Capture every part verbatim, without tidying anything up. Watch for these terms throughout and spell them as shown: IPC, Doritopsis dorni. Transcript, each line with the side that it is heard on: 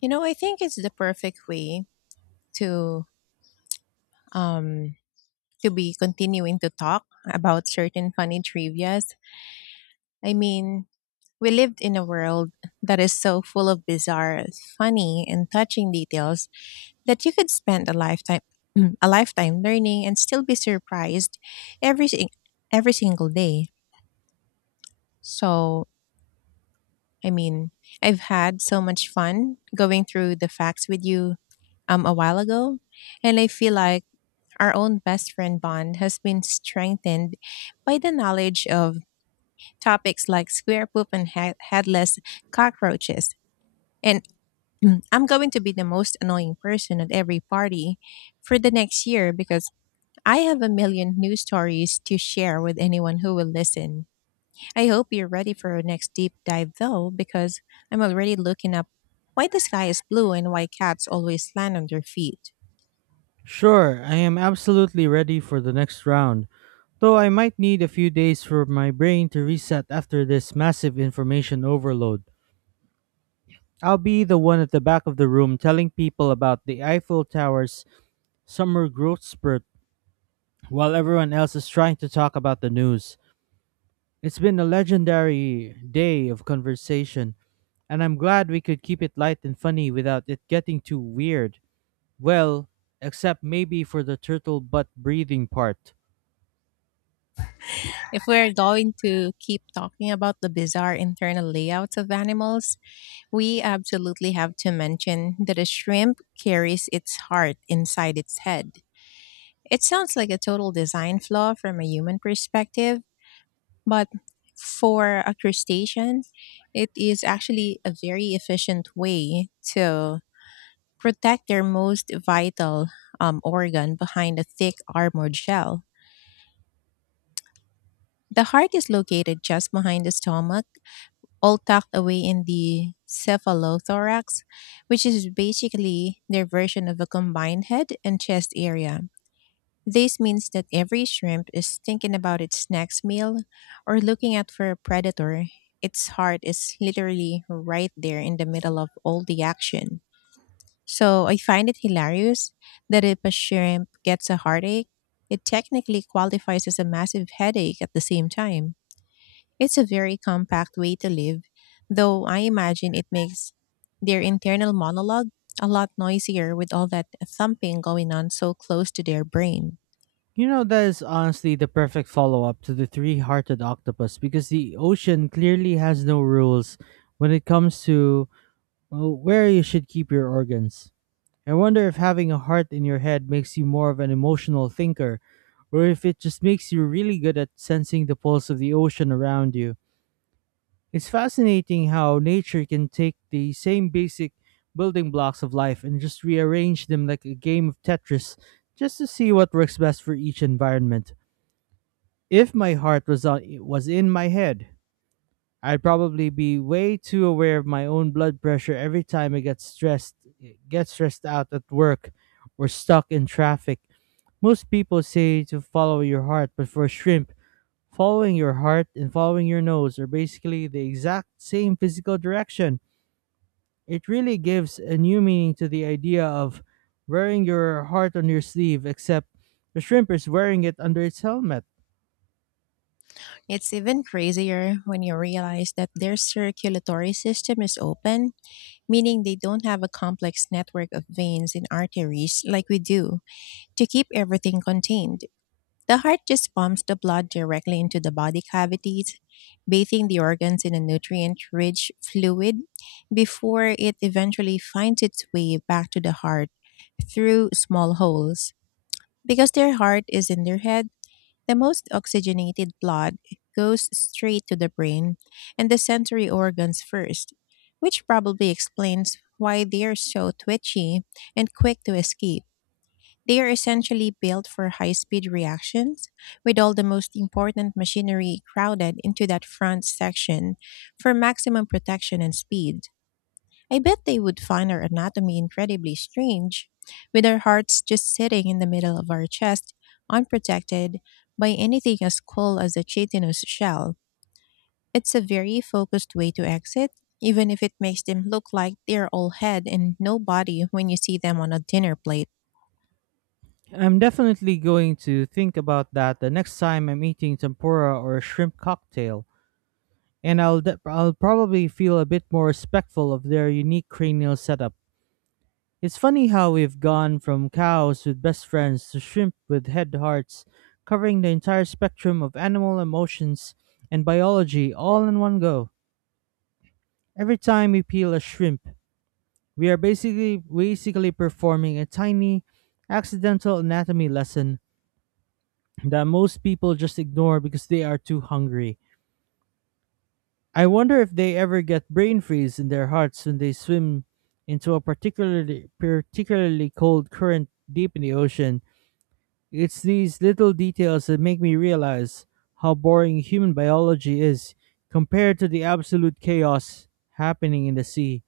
left: You know, I think it's the perfect way to um to be continuing to talk about certain funny trivias. I mean, we lived in a world that is so full of bizarre, funny, and touching details that you could spend a lifetime a lifetime learning and still be surprised every sing- every single day. So, I mean, I've had so much fun going through the facts with you um a while ago, and I feel like our own best friend bond has been strengthened by the knowledge of topics like square poop and head- headless cockroaches. And I'm going to be the most annoying person at every party for the next year because I have a million new stories to share with anyone who will listen. I hope you're ready for our next deep dive though, because I'm already looking up why the sky is blue and why cats always land on their feet.
right: Sure, I am absolutely ready for the next round, though I might need a few days for my brain to reset after this massive information overload. I'll be the one at the back of the room telling people about the Eiffel Tower's summer growth spurt while everyone else is trying to talk about the news. It's been a legendary day of conversation, and I'm glad we could keep it light and funny without it getting too weird. Well, except maybe for the turtle butt breathing part.
left: If we're going to keep talking about the bizarre internal layouts of animals, we absolutely have to mention that a shrimp carries its heart inside its head. It sounds like a total design flaw from a human perspective, but for a crustacean, it is actually a very efficient way to protect their most vital um, organ behind a thick armored shell. The heart is located just behind the stomach, all tucked away in the cephalothorax, which is basically their version of a combined head and chest area. This means that every shrimp is thinking about its next meal or looking out for a predator. Its heart is literally right there in the middle of all the action. So I find it hilarious that if a shrimp gets a heartache, it technically qualifies as a massive headache at the same time. It's a very compact way to live, though I imagine it makes their internal monologue a lot noisier with all that thumping going on so close to their brain.
right: You know, that is honestly the perfect follow up to the three hearted octopus, because the ocean clearly has no rules when it comes to uh, where you should keep your organs. I wonder if having a heart in your head makes you more of an emotional thinker, or if it just makes you really good at sensing the pulse of the ocean around you. It's fascinating how nature can take the same basic building blocks of life and just rearrange them like a game of Tetris, just to see what works best for each environment. If my heart was on, was in my head, I'd probably be way too aware of my own blood pressure every time I get stressed get stressed out at work or stuck in traffic. Most people say to follow your heart, but for a shrimp, following your heart and following your nose are basically the exact same physical direction. It really gives a new meaning to the idea of wearing your heart on your sleeve, except the shrimp is wearing it under its helmet.
left: It's even crazier when you realize that their circulatory system is open, meaning they don't have a complex network of veins and arteries like we do to keep everything contained. The heart just pumps the blood directly into the body cavities, bathing the organs in a nutrient rich fluid before it eventually finds its way back to the heart through small holes. Because their heart is in their head, the most oxygenated blood goes straight to the brain and the sensory organs first, which probably explains why they are so twitchy and quick to escape. They are essentially built for high speed reactions, with all the most important machinery crowded into that front section for maximum protection and speed. I bet they would find our anatomy incredibly strange, with our hearts just sitting in the middle of our chest, unprotected by anything as cool as a chitinous shell. It's a very focused way to exit, even if it makes them look like they're all head and no body when you see them on a dinner plate.
right: I'm definitely going to think about that the next time I'm eating tempura or shrimp cocktail, and I'll de- I'll probably feel a bit more respectful of their unique cranial setup. It's funny how we've gone from cows with best friends to shrimp with head hearts, covering the entire spectrum of animal emotions and biology all in one go. Every time we peel a shrimp, we are basically basically performing a tiny, accidental anatomy lesson that most people just ignore because they are too hungry. I wonder if they ever get brain freeze in their hearts when they swim into a particularly particularly cold current deep in the ocean. It's these little details that make me realize how boring human biology is compared to the absolute chaos happening in the sea.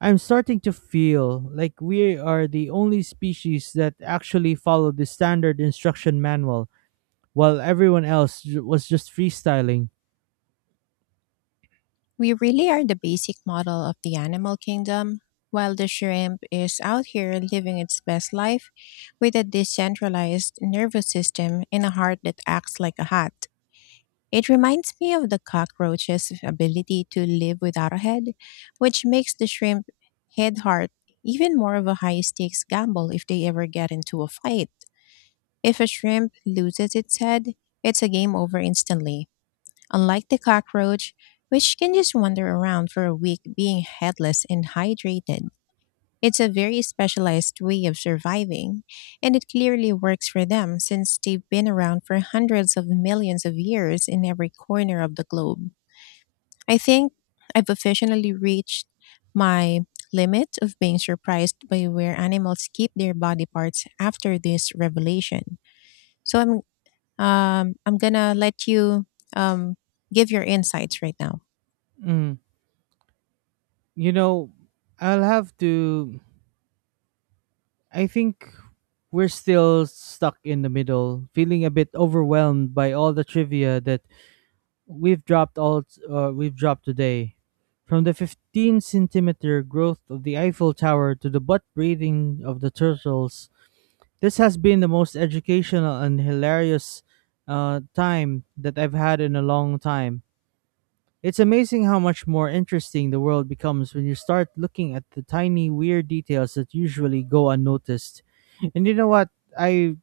right: I'm starting to feel like we are the only species that actually follow the standard instruction manual, while everyone else ju- was just freestyling.
left: We really are the basic model of the animal kingdom, while the shrimp is out here living its best life with a decentralized nervous system and a heart that acts like a hat. It reminds me of the cockroach's ability to live without a head, which makes the shrimp head heart even more of a high stakes gamble if they ever get into a fight. If a shrimp loses its head, it's a game over instantly. Unlike the cockroach, which can just wander around for a week being headless and hydrated, it's a very specialized way of surviving, and it clearly works for them since they've been around for hundreds of millions of years in every corner of the globe. I think I've officially reached my limit of being surprised by where animals keep their body parts after this revelation. So I'm um, I'm gonna let you um, give your insights right now.
right: Mm. You know, I'll have to. I think we're still stuck in the middle, feeling a bit overwhelmed by all the trivia that we've dropped all uh, we've dropped today. From the fifteen centimeter growth of the Eiffel Tower to the butt breathing of the turtles, this has been the most educational and hilarious uh, time that I've had in a long time. It's amazing how much more interesting the world becomes when you start looking at the tiny, weird details that usually go unnoticed. And you know what? I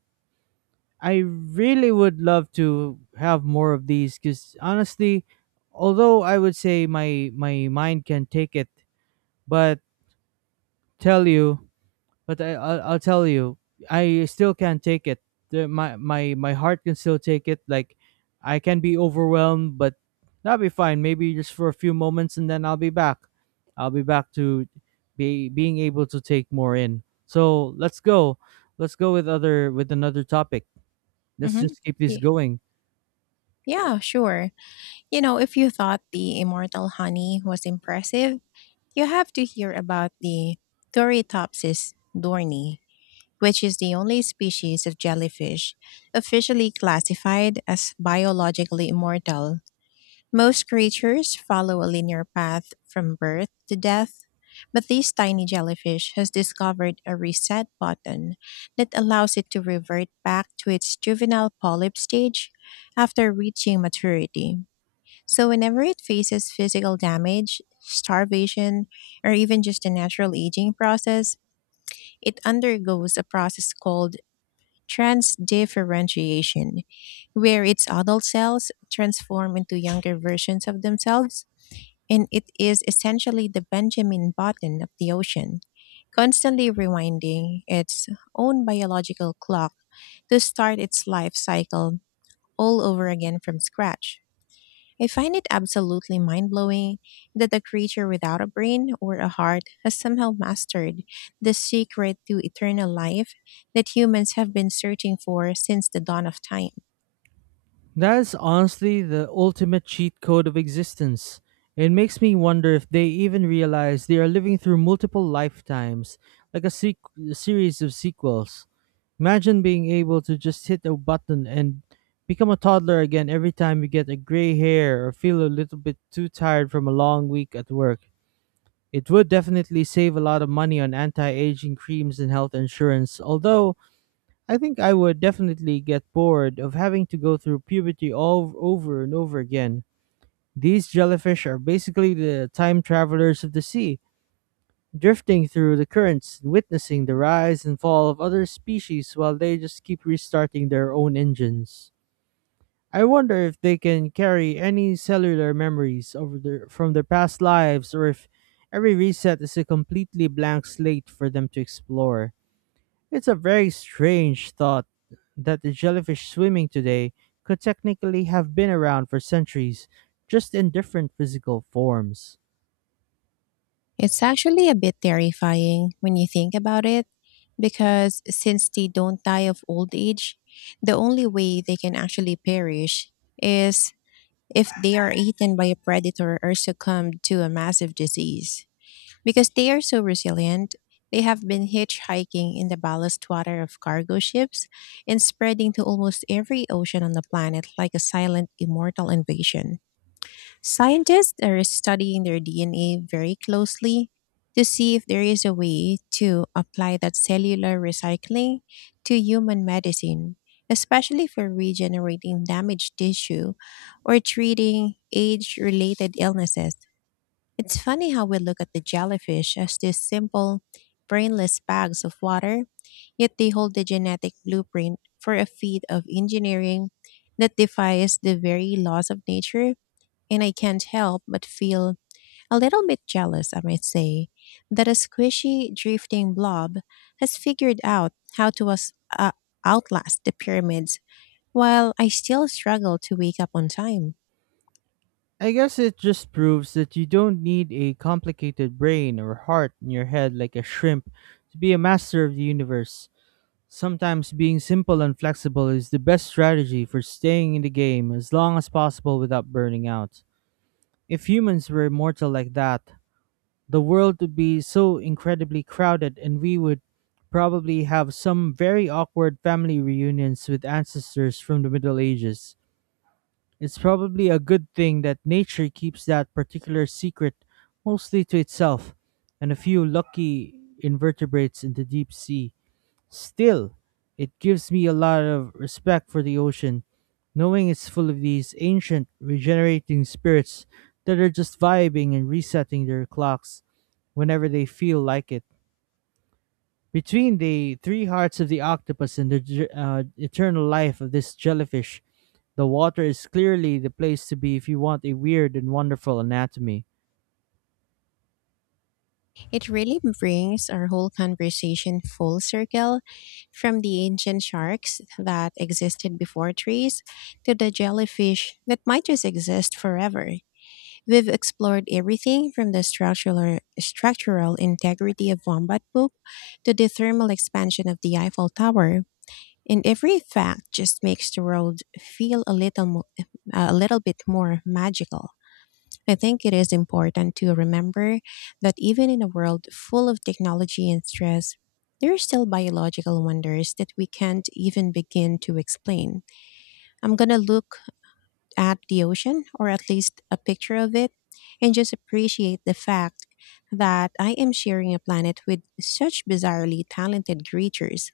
right: I really would love to have more of these, cuz honestly, although I would say my my mind can take it, but tell you but I, I'll, I'll tell you, I still can't take it. The, my my my heart can still take it. Like, I can be overwhelmed, but that'll be fine. Maybe just for a few moments, and then I'll be back. I'll be back to be being able to take more in. So let's go. Let's go with other with another topic. Let's
left: Mm-hmm.
right: just keep this
left: Yeah,
right: going.
left: yeah, sure. You know, if you thought the immortal honey was impressive, you have to hear about the Doritopsis dorni, which is the only species of jellyfish officially classified as biologically immortal. Most creatures follow a linear path from birth to death, but this tiny jellyfish has discovered a reset button that allows it to revert back to its juvenile polyp stage after reaching maturity. So, whenever it faces physical damage, starvation, or even just a natural aging process, it undergoes a process called transdifferentiation, where its adult cells transform into younger versions of themselves, and it is essentially the Benjamin Button of the ocean, constantly rewinding its own biological clock to start its life cycle all over again from scratch. I find it absolutely mind blowing that a creature without a brain or a heart has somehow mastered the secret to eternal life that humans have been searching for since the dawn of time.
right: That is honestly the ultimate cheat code of existence. It makes me wonder if they even realize they are living through multiple lifetimes, like a, sequ- a series of sequels. Imagine being able to just hit a button and become a toddler again every time you get a gray hair or feel a little bit too tired from a long week at work. It would definitely save a lot of money on anti aging creams and health insurance, although I think I would definitely get bored of having to go through puberty all over and over again. These jellyfish are basically the time travelers of the sea, drifting through the currents, witnessing the rise and fall of other species while they just keep restarting their own engines. I wonder if they can carry any cellular memories over their, from their past lives, or if every reset is a completely blank slate for them to explore. It's a very strange thought that the jellyfish swimming today could technically have been around for centuries, just in different physical forms.
left: It's actually a bit terrifying when you think about it, because since they don't die of old age, the only way they can actually perish is if they are eaten by a predator or succumb to a massive disease. Because they are so resilient, they have been hitchhiking in the ballast water of cargo ships and spreading to almost every ocean on the planet like a silent immortal invasion. Scientists are studying their D N A very closely to see if there is a way to apply that cellular recycling to human medicine, especially for regenerating damaged tissue or treating age related illnesses. It's funny how we look at the jellyfish as these simple, brainless bags of water, yet they hold the genetic blueprint for a feat of engineering that defies the very laws of nature, and I can't help but feel a little bit jealous, I might say, that a squishy, drifting blob has figured out how to us- uh, outlast the pyramids while I still struggle to wake up on time.
right: I guess it just proves that you don't need a complicated brain or heart in your head like a shrimp to be a master of the universe. Sometimes being simple and flexible is the best strategy for staying in the game as long as possible without burning out. If humans were immortal like that, the world would be so incredibly crowded, and we would probably have some very awkward family reunions with ancestors from the Middle Ages. It's probably a good thing that nature keeps that particular secret mostly to itself and a few lucky invertebrates in the deep sea. Still, it gives me a lot of respect for the ocean, knowing it's full of these ancient, regenerating spirits that are just vibing and resetting their clocks whenever they feel like it. Between the three hearts of the octopus and the ge- uh, eternal life of this jellyfish, the water is clearly the place to be if you want a weird and wonderful anatomy.
left: It really brings our whole conversation full circle, from the ancient sharks that existed before trees to the jellyfish that might just exist forever. We've explored everything from the structural, structural integrity of wombat poop to the thermal expansion of the Eiffel Tower, and every fact just makes the world feel a little mo- a little bit more magical. I think it is important to remember that even in a world full of technology and stress, there are still biological wonders that we can't even begin to explain. I'm gonna look at the ocean, or at least a picture of it, and just appreciate the fact that I am sharing a planet with such bizarrely talented creatures.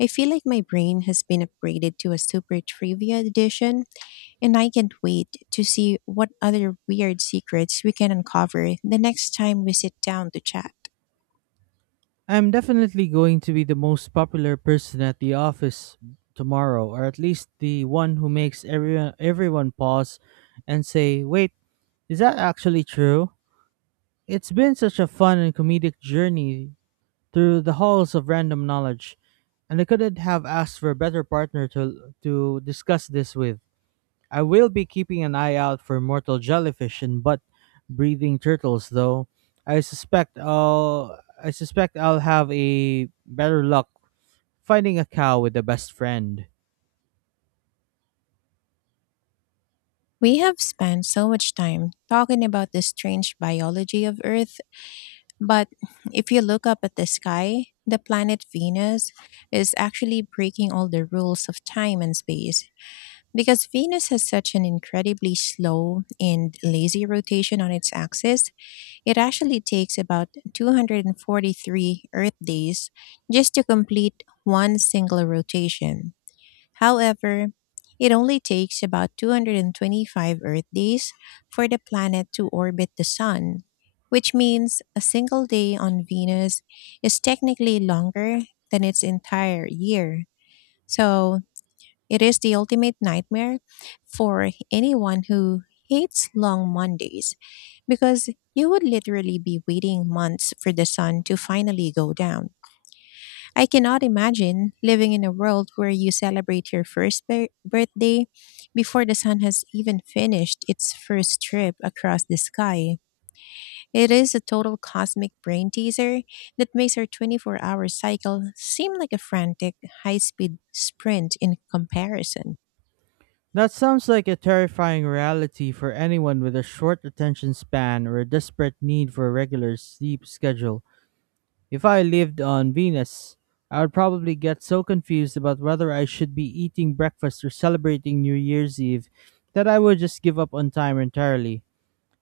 left: I feel like my brain has been upgraded to a super trivia edition, and I can't wait to see what other weird secrets we can uncover the next time we sit down to chat.
right: I'm definitely going to be the most popular person at the office tomorrow, or at least the one who makes everyone everyone pause and say, "Wait, is that actually true?" It's been such a fun and comedic journey through the halls of random knowledge, and I couldn't have asked for a better partner to to discuss this with. I will be keeping an eye out for mortal jellyfish and butt breathing turtles, though. I suspect I'll I suspect I'll have a better luck finding a cow with a best friend.
left: We have spent so much time talking about the strange biology of Earth. But if you look up at the sky, the planet Venus is actually breaking all the rules of time and space, because Venus has such an incredibly slow and lazy rotation on its axis. It actually takes about two hundred forty-three Earth days just to complete one single rotation. However, it only takes about two hundred twenty-five Earth days for the planet to orbit the Sun, which means a single day on Venus is technically longer than its entire year. So it is the ultimate nightmare for anyone who hates long Mondays, because you would literally be waiting months for the sun to finally go down. I cannot imagine living in a world where you celebrate your first bir- birthday before the sun has even finished its first trip across the sky. It is a total cosmic brain teaser that makes our twenty-four hour cycle seem like a frantic, high speed sprint in comparison.
right: That sounds like a terrifying reality for anyone with a short attention span or a desperate need for a regular sleep schedule. If I lived on Venus, I would probably get so confused about whether I should be eating breakfast or celebrating New Year's Eve that I would just give up on time entirely.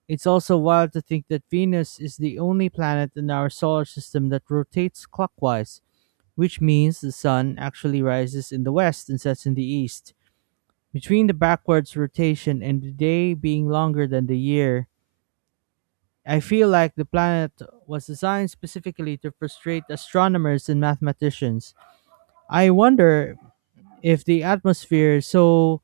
right: It's also wild to think that Venus is the only planet in our solar system that rotates clockwise, which means the sun actually rises in the west and sets in the east. Between the backwards rotation and the day being longer than the year, I feel like the planet was designed specifically to frustrate astronomers and mathematicians. I wonder if the atmosphere is so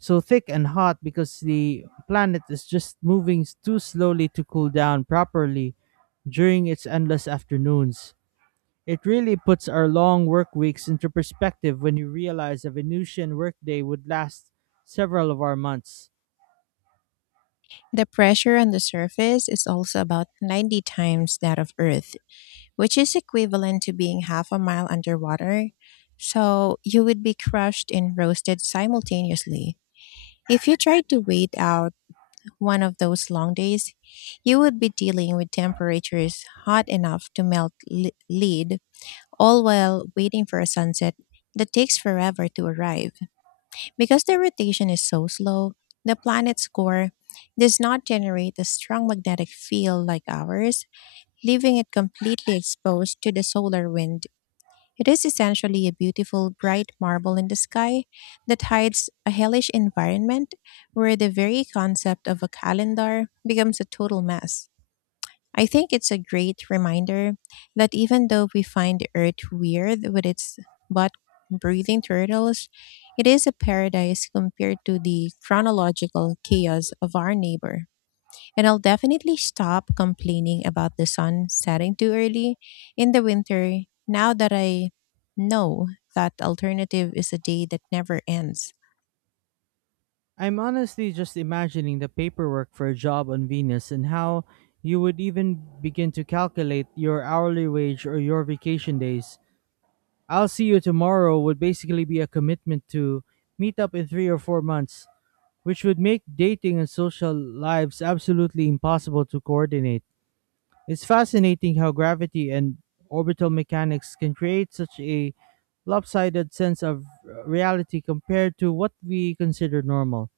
right: so thick and hot because the planet is just moving s- too slowly to cool down properly during its endless afternoons. It really puts our long work weeks into perspective when you realize a Venusian workday would last several of our months.
left: The pressure on the surface is also about ninety times that of Earth, which is equivalent to being half a mile underwater. So you would be crushed and roasted simultaneously. If you tried to wait out one of those long days, you would be dealing with temperatures hot enough to melt li- lead, all while waiting for a sunset that takes forever to arrive. Because the rotation is so slow, the planet's core does not generate a strong magnetic field like ours, leaving it completely exposed to the solar wind. It is essentially a beautiful bright marble in the sky that hides a hellish environment where the very concept of a calendar becomes a total mess. I think it's a great reminder that even though we find the Earth weird with its butt breathing turtles, it is a paradise compared to the chronological chaos of our neighbor. And I'll definitely stop complaining about the sun setting too early in the winter now that I know that alternative is a day that never ends.
right: I'm honestly just imagining the paperwork for a job on Venus and how you would even begin to calculate your hourly wage or your vacation days. "I'll see you tomorrow" would basically be a commitment to meet up in three or four months, which would make dating and social lives absolutely impossible to coordinate. It's fascinating how gravity and orbital mechanics can create such a lopsided sense of reality compared to what we consider normal.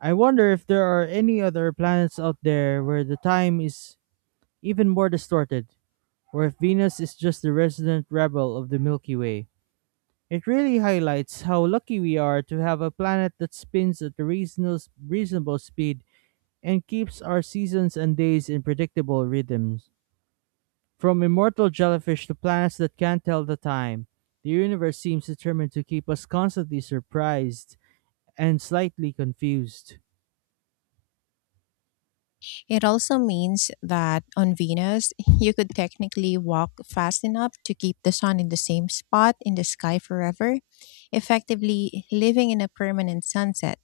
right: I wonder if there are any other planets out there where the time is even more distorted, or if Venus is just the resident rebel of the Milky Way. It really highlights how lucky we are to have a planet that spins at a reasonable, reasonable speed and keeps our seasons and days in predictable rhythms. From immortal jellyfish to planets that can't tell the time, the universe seems determined to keep us constantly surprised and slightly confused.
left: It also means that on Venus, you could technically walk fast enough to keep the sun in the same spot in the sky forever, effectively living in a permanent sunset.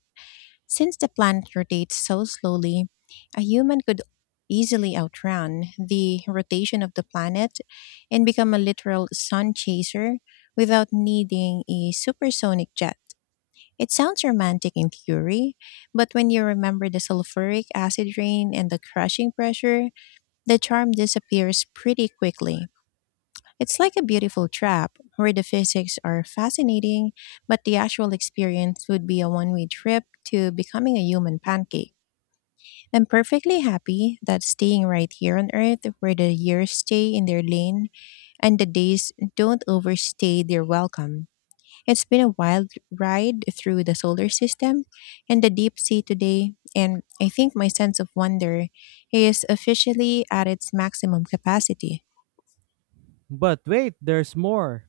left: Since the planet rotates so slowly, a human could easily outrun the rotation of the planet and become a literal sun chaser without needing a supersonic jet. It sounds romantic in theory, but when you remember the sulfuric acid rain and the crushing pressure, the charm disappears pretty quickly. It's like a beautiful trap where the physics are fascinating, but the actual experience would be a one way trip to becoming a human pancake. I'm perfectly happy that staying right here on Earth, where the years stay in their lane and the days don't overstay their welcome. It's been a wild ride through the solar system and the deep sea today, and I think my sense of wonder is officially at its maximum capacity.
right: But wait, there's more.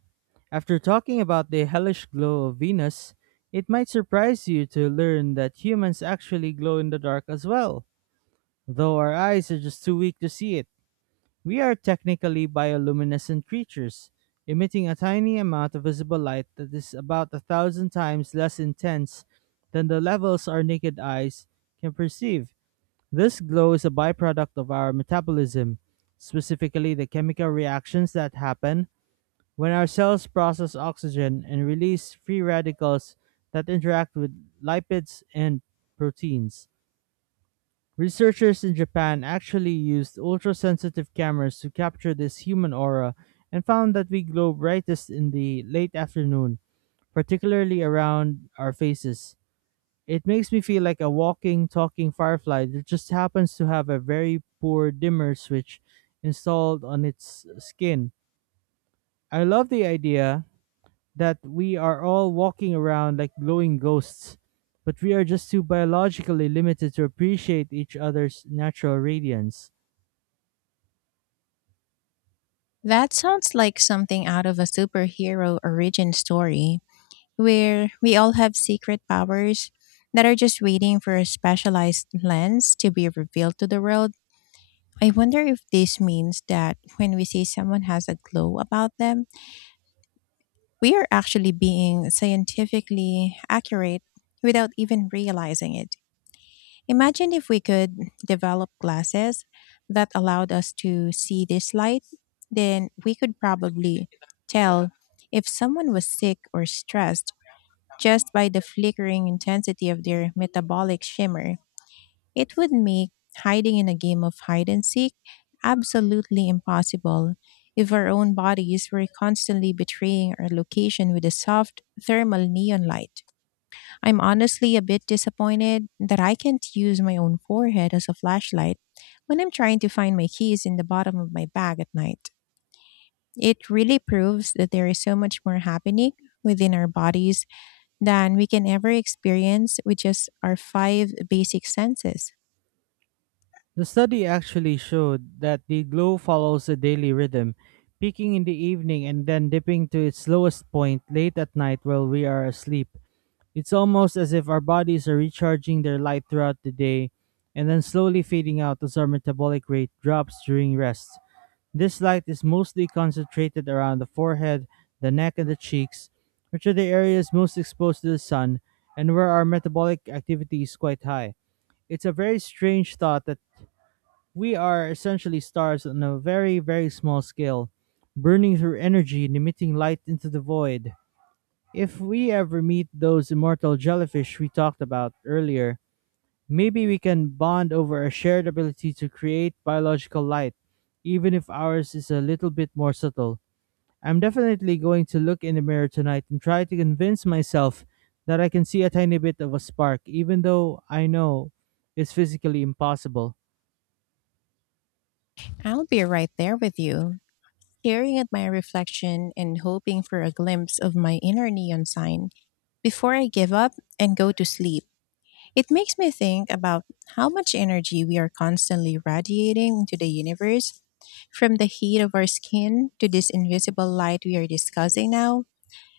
right: After talking about the hellish glow of Venus, it might surprise you to learn that humans actually glow in the dark as well. Though our eyes are just too weak to see it, we are technically bioluminescent creatures, emitting a tiny amount of visible light that is about a thousand times less intense than the levels our naked eyes can perceive. This glow is a byproduct of our metabolism, specifically the chemical reactions that happen when our cells process oxygen and release free radicals that interact with lipids and proteins. Researchers in Japan actually used ultra sensitive cameras to capture this human aura, and found that we glow brightest in the late afternoon, particularly around our faces. It makes me feel like a walking, talking firefly that just happens to have a very poor dimmer switch installed on its skin. I love the idea that we are all walking around like glowing ghosts, but we are just too biologically limited to appreciate each other's natural radiance.
left: That sounds like something out of a superhero origin story, where we all have secret powers that are just waiting for a specialized lens to be revealed to the world. I wonder if this means that when we see someone has a glow about them, we are actually being scientifically accurate without even realizing it. Imagine if we could develop glasses that allowed us to see this light, then we could probably tell if someone was sick or stressed just by the flickering intensity of their metabolic shimmer. It would make hiding in a game of hide and seek absolutely impossible if our own bodies were constantly betraying our location with a soft thermal neon light. I'm honestly a bit disappointed that I can't use my own forehead as a flashlight when I'm trying to find my keys in the bottom of my bag at night. It really proves that there is so much more happening within our bodies than we can ever experience with just our five basic senses.
right: The study actually showed that the glow follows a daily rhythm, peaking in the evening and then dipping to its lowest point late at night while we are asleep. It's almost as if our bodies are recharging their light throughout the day and then slowly fading out as our metabolic rate drops during rest. This light is mostly concentrated around the forehead, the neck, and the cheeks, which are the areas most exposed to the sun and where our metabolic activity is quite high. It's a very strange thought that we are essentially stars on a very, very small scale, burning through energy and emitting light into the void. If we ever meet those immortal jellyfish we talked about earlier, maybe we can bond over a shared ability to create biological light, even if ours is a little bit more subtle. I'm definitely going to look in the mirror tonight and try to convince myself that I can see a tiny bit of a spark, even though I know it's physically impossible.
left: I'll be right there with you, staring at my reflection and hoping for a glimpse of my inner neon sign before I give up and go to sleep. It makes me think about how much energy we are constantly radiating into the universe, from the heat of our skin to this invisible light we are discussing now.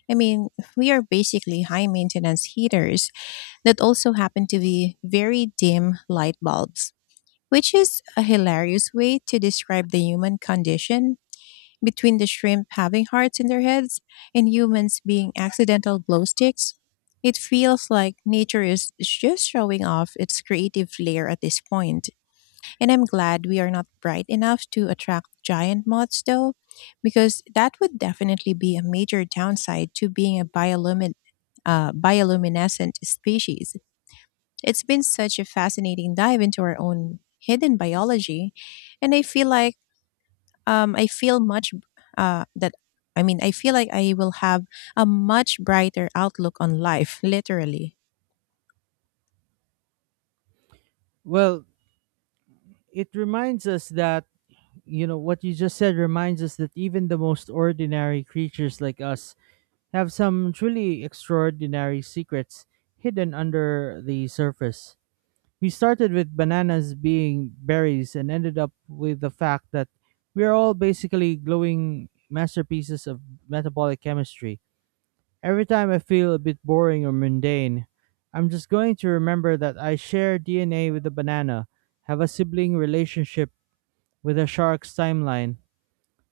left: I mean, we are basically high maintenance heaters that also happen to be very dim light bulbs, which is a hilarious way to describe the human condition between the shrimp having hearts in their heads and humans being accidental glow sticks. It feels like nature is just showing off its creative flair at this point. And I'm glad we are not bright enough to attract giant moths, though, because that would definitely be a major downside to being a biolumin- uh, bioluminescent species. It's been such a fascinating dive into our own hidden biology, and I feel like um, I feel much uh, that I mean, I feel like I will have a much brighter outlook on life, literally.
right: Well, it reminds us that you know what you just said reminds us that even the most ordinary creatures like us have some truly extraordinary secrets hidden under the surface. We started with bananas being berries and ended up with the fact that we are all basically glowing masterpieces of metabolic chemistry. Every time I feel a bit boring or mundane, I'm just going to remember that I share D N A with a banana, have a sibling relationship with a shark's timeline,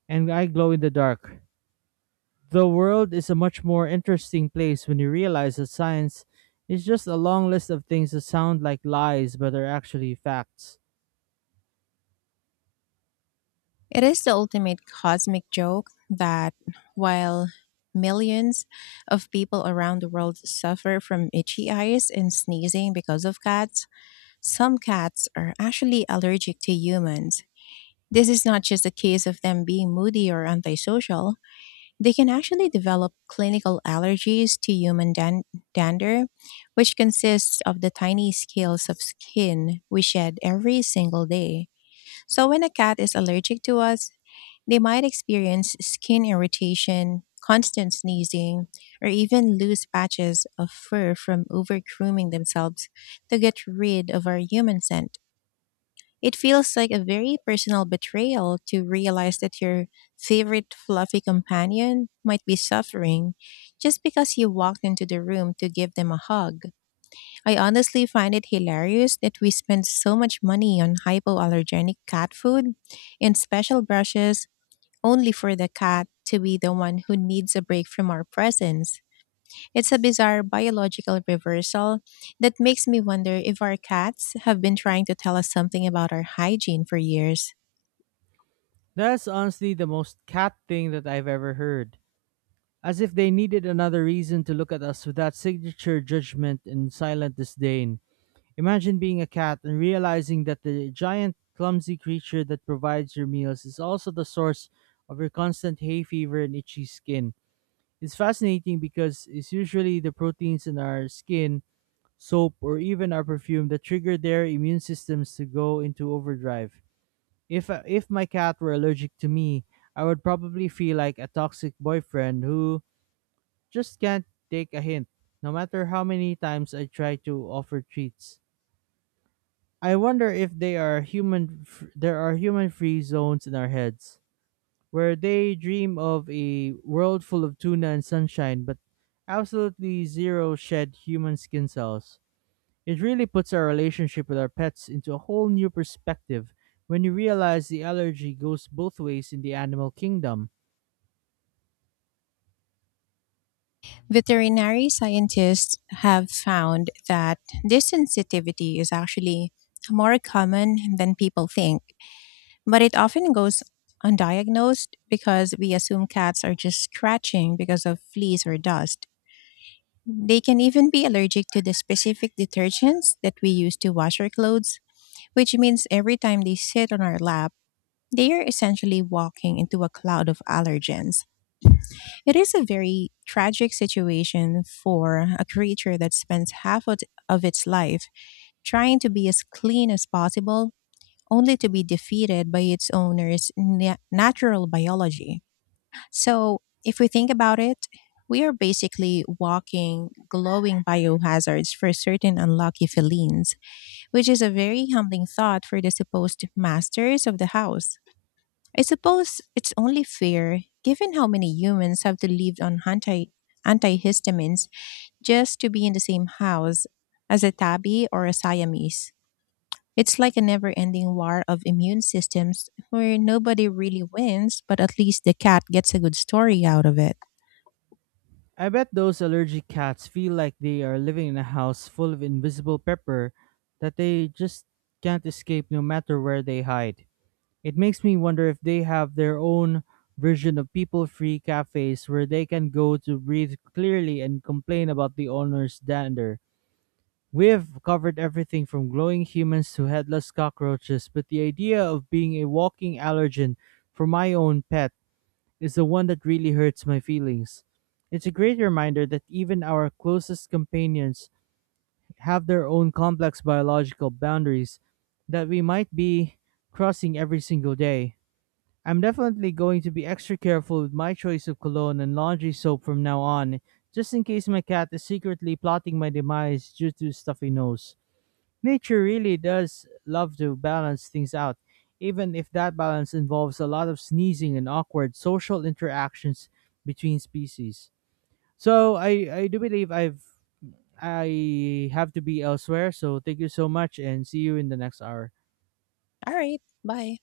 right: and I glow in the dark. The world is a much more interesting place when you realize that science is just a long list of things that sound like lies but are actually facts.
left: It is the ultimate cosmic joke that while millions of people around the world suffer from itchy eyes and sneezing because of cats, some cats are actually allergic to humans. This is not just a case of them being moody or antisocial. They can actually develop clinical allergies to human dan- dander, which consists of the tiny scales of skin we shed every single day. So, when a cat is allergic to us, they might experience skin irritation, constant sneezing, or even loose patches of fur from over grooming themselves to get rid of our human scent. It feels like a very personal betrayal to realize that your favorite fluffy companion might be suffering just because you walked into the room to give them a hug. I honestly find it hilarious that we spend so much money on hypoallergenic cat food and special brushes only for the cat to be the one who needs a break from our presence. It's a bizarre biological reversal that makes me wonder if our cats have been trying to tell us something about our hygiene for years.
right: That's honestly the most cat thing that I've ever heard. As if they needed another reason to look at us with that signature judgment and silent disdain. Imagine being a cat and realizing that the giant, clumsy creature that provides your meals is also the source of your constant hay fever and itchy skin. It's fascinating because it's usually the proteins in our skin, soap, or even our perfume that trigger their immune systems to go into overdrive. If uh, if my cat were allergic to me, I would probably feel like a toxic boyfriend who just can't take a hint, no matter how many times I try to offer treats. I wonder if they are human. f- There are human-free zones in our heads where they dream of a world full of tuna and sunshine, but absolutely zero shed human skin cells. It really puts our relationship with our pets into a whole new perspective when you realize the allergy goes both ways in the animal kingdom.
left: Veterinary scientists have found that this sensitivity is actually more common than people think, but it often goes undiagnosed because we assume cats are just scratching because of fleas or dust. They can even be allergic to the specific detergents that we use to wash our clothes, which means every time they sit on our lap, they are essentially walking into a cloud of allergens. It is a very tragic situation for a creature that spends half of of its life trying to be as clean as possible, only to be defeated by its owner's na- natural biology. So, if we think about it, we are basically walking glowing biohazards for certain unlucky felines, which is a very humbling thought for the supposed masters of the house. I suppose it's only fair, given how many humans have to live on anti antihistamines just to be in the same house as a tabby or a Siamese. It's like a never ending war of immune systems where nobody really wins, but at least the cat gets a good story out of it.
right: I bet those allergic cats feel like they are living in a house full of invisible pepper that they just can't escape no matter where they hide. It makes me wonder if they have their own version of people free cafes where they can go to breathe clearly and complain about the owner's dander. We've covered everything from glowing humans to headless cockroaches, but the idea of being a walking allergen for my own pet is the one that really hurts my feelings. It's a great reminder that even our closest companions have their own complex biological boundaries that we might be crossing every single day. I'm definitely going to be extra careful with my choice of cologne and laundry soap from now on, just in case my cat is secretly plotting my demise due to stuffy nose. Nature really does love to balance things out, even if that balance involves a lot of sneezing and awkward social interactions between species. So I, I do believe I've I have to be elsewhere, so thank you so much and see you in the next hour.
left: All right, bye.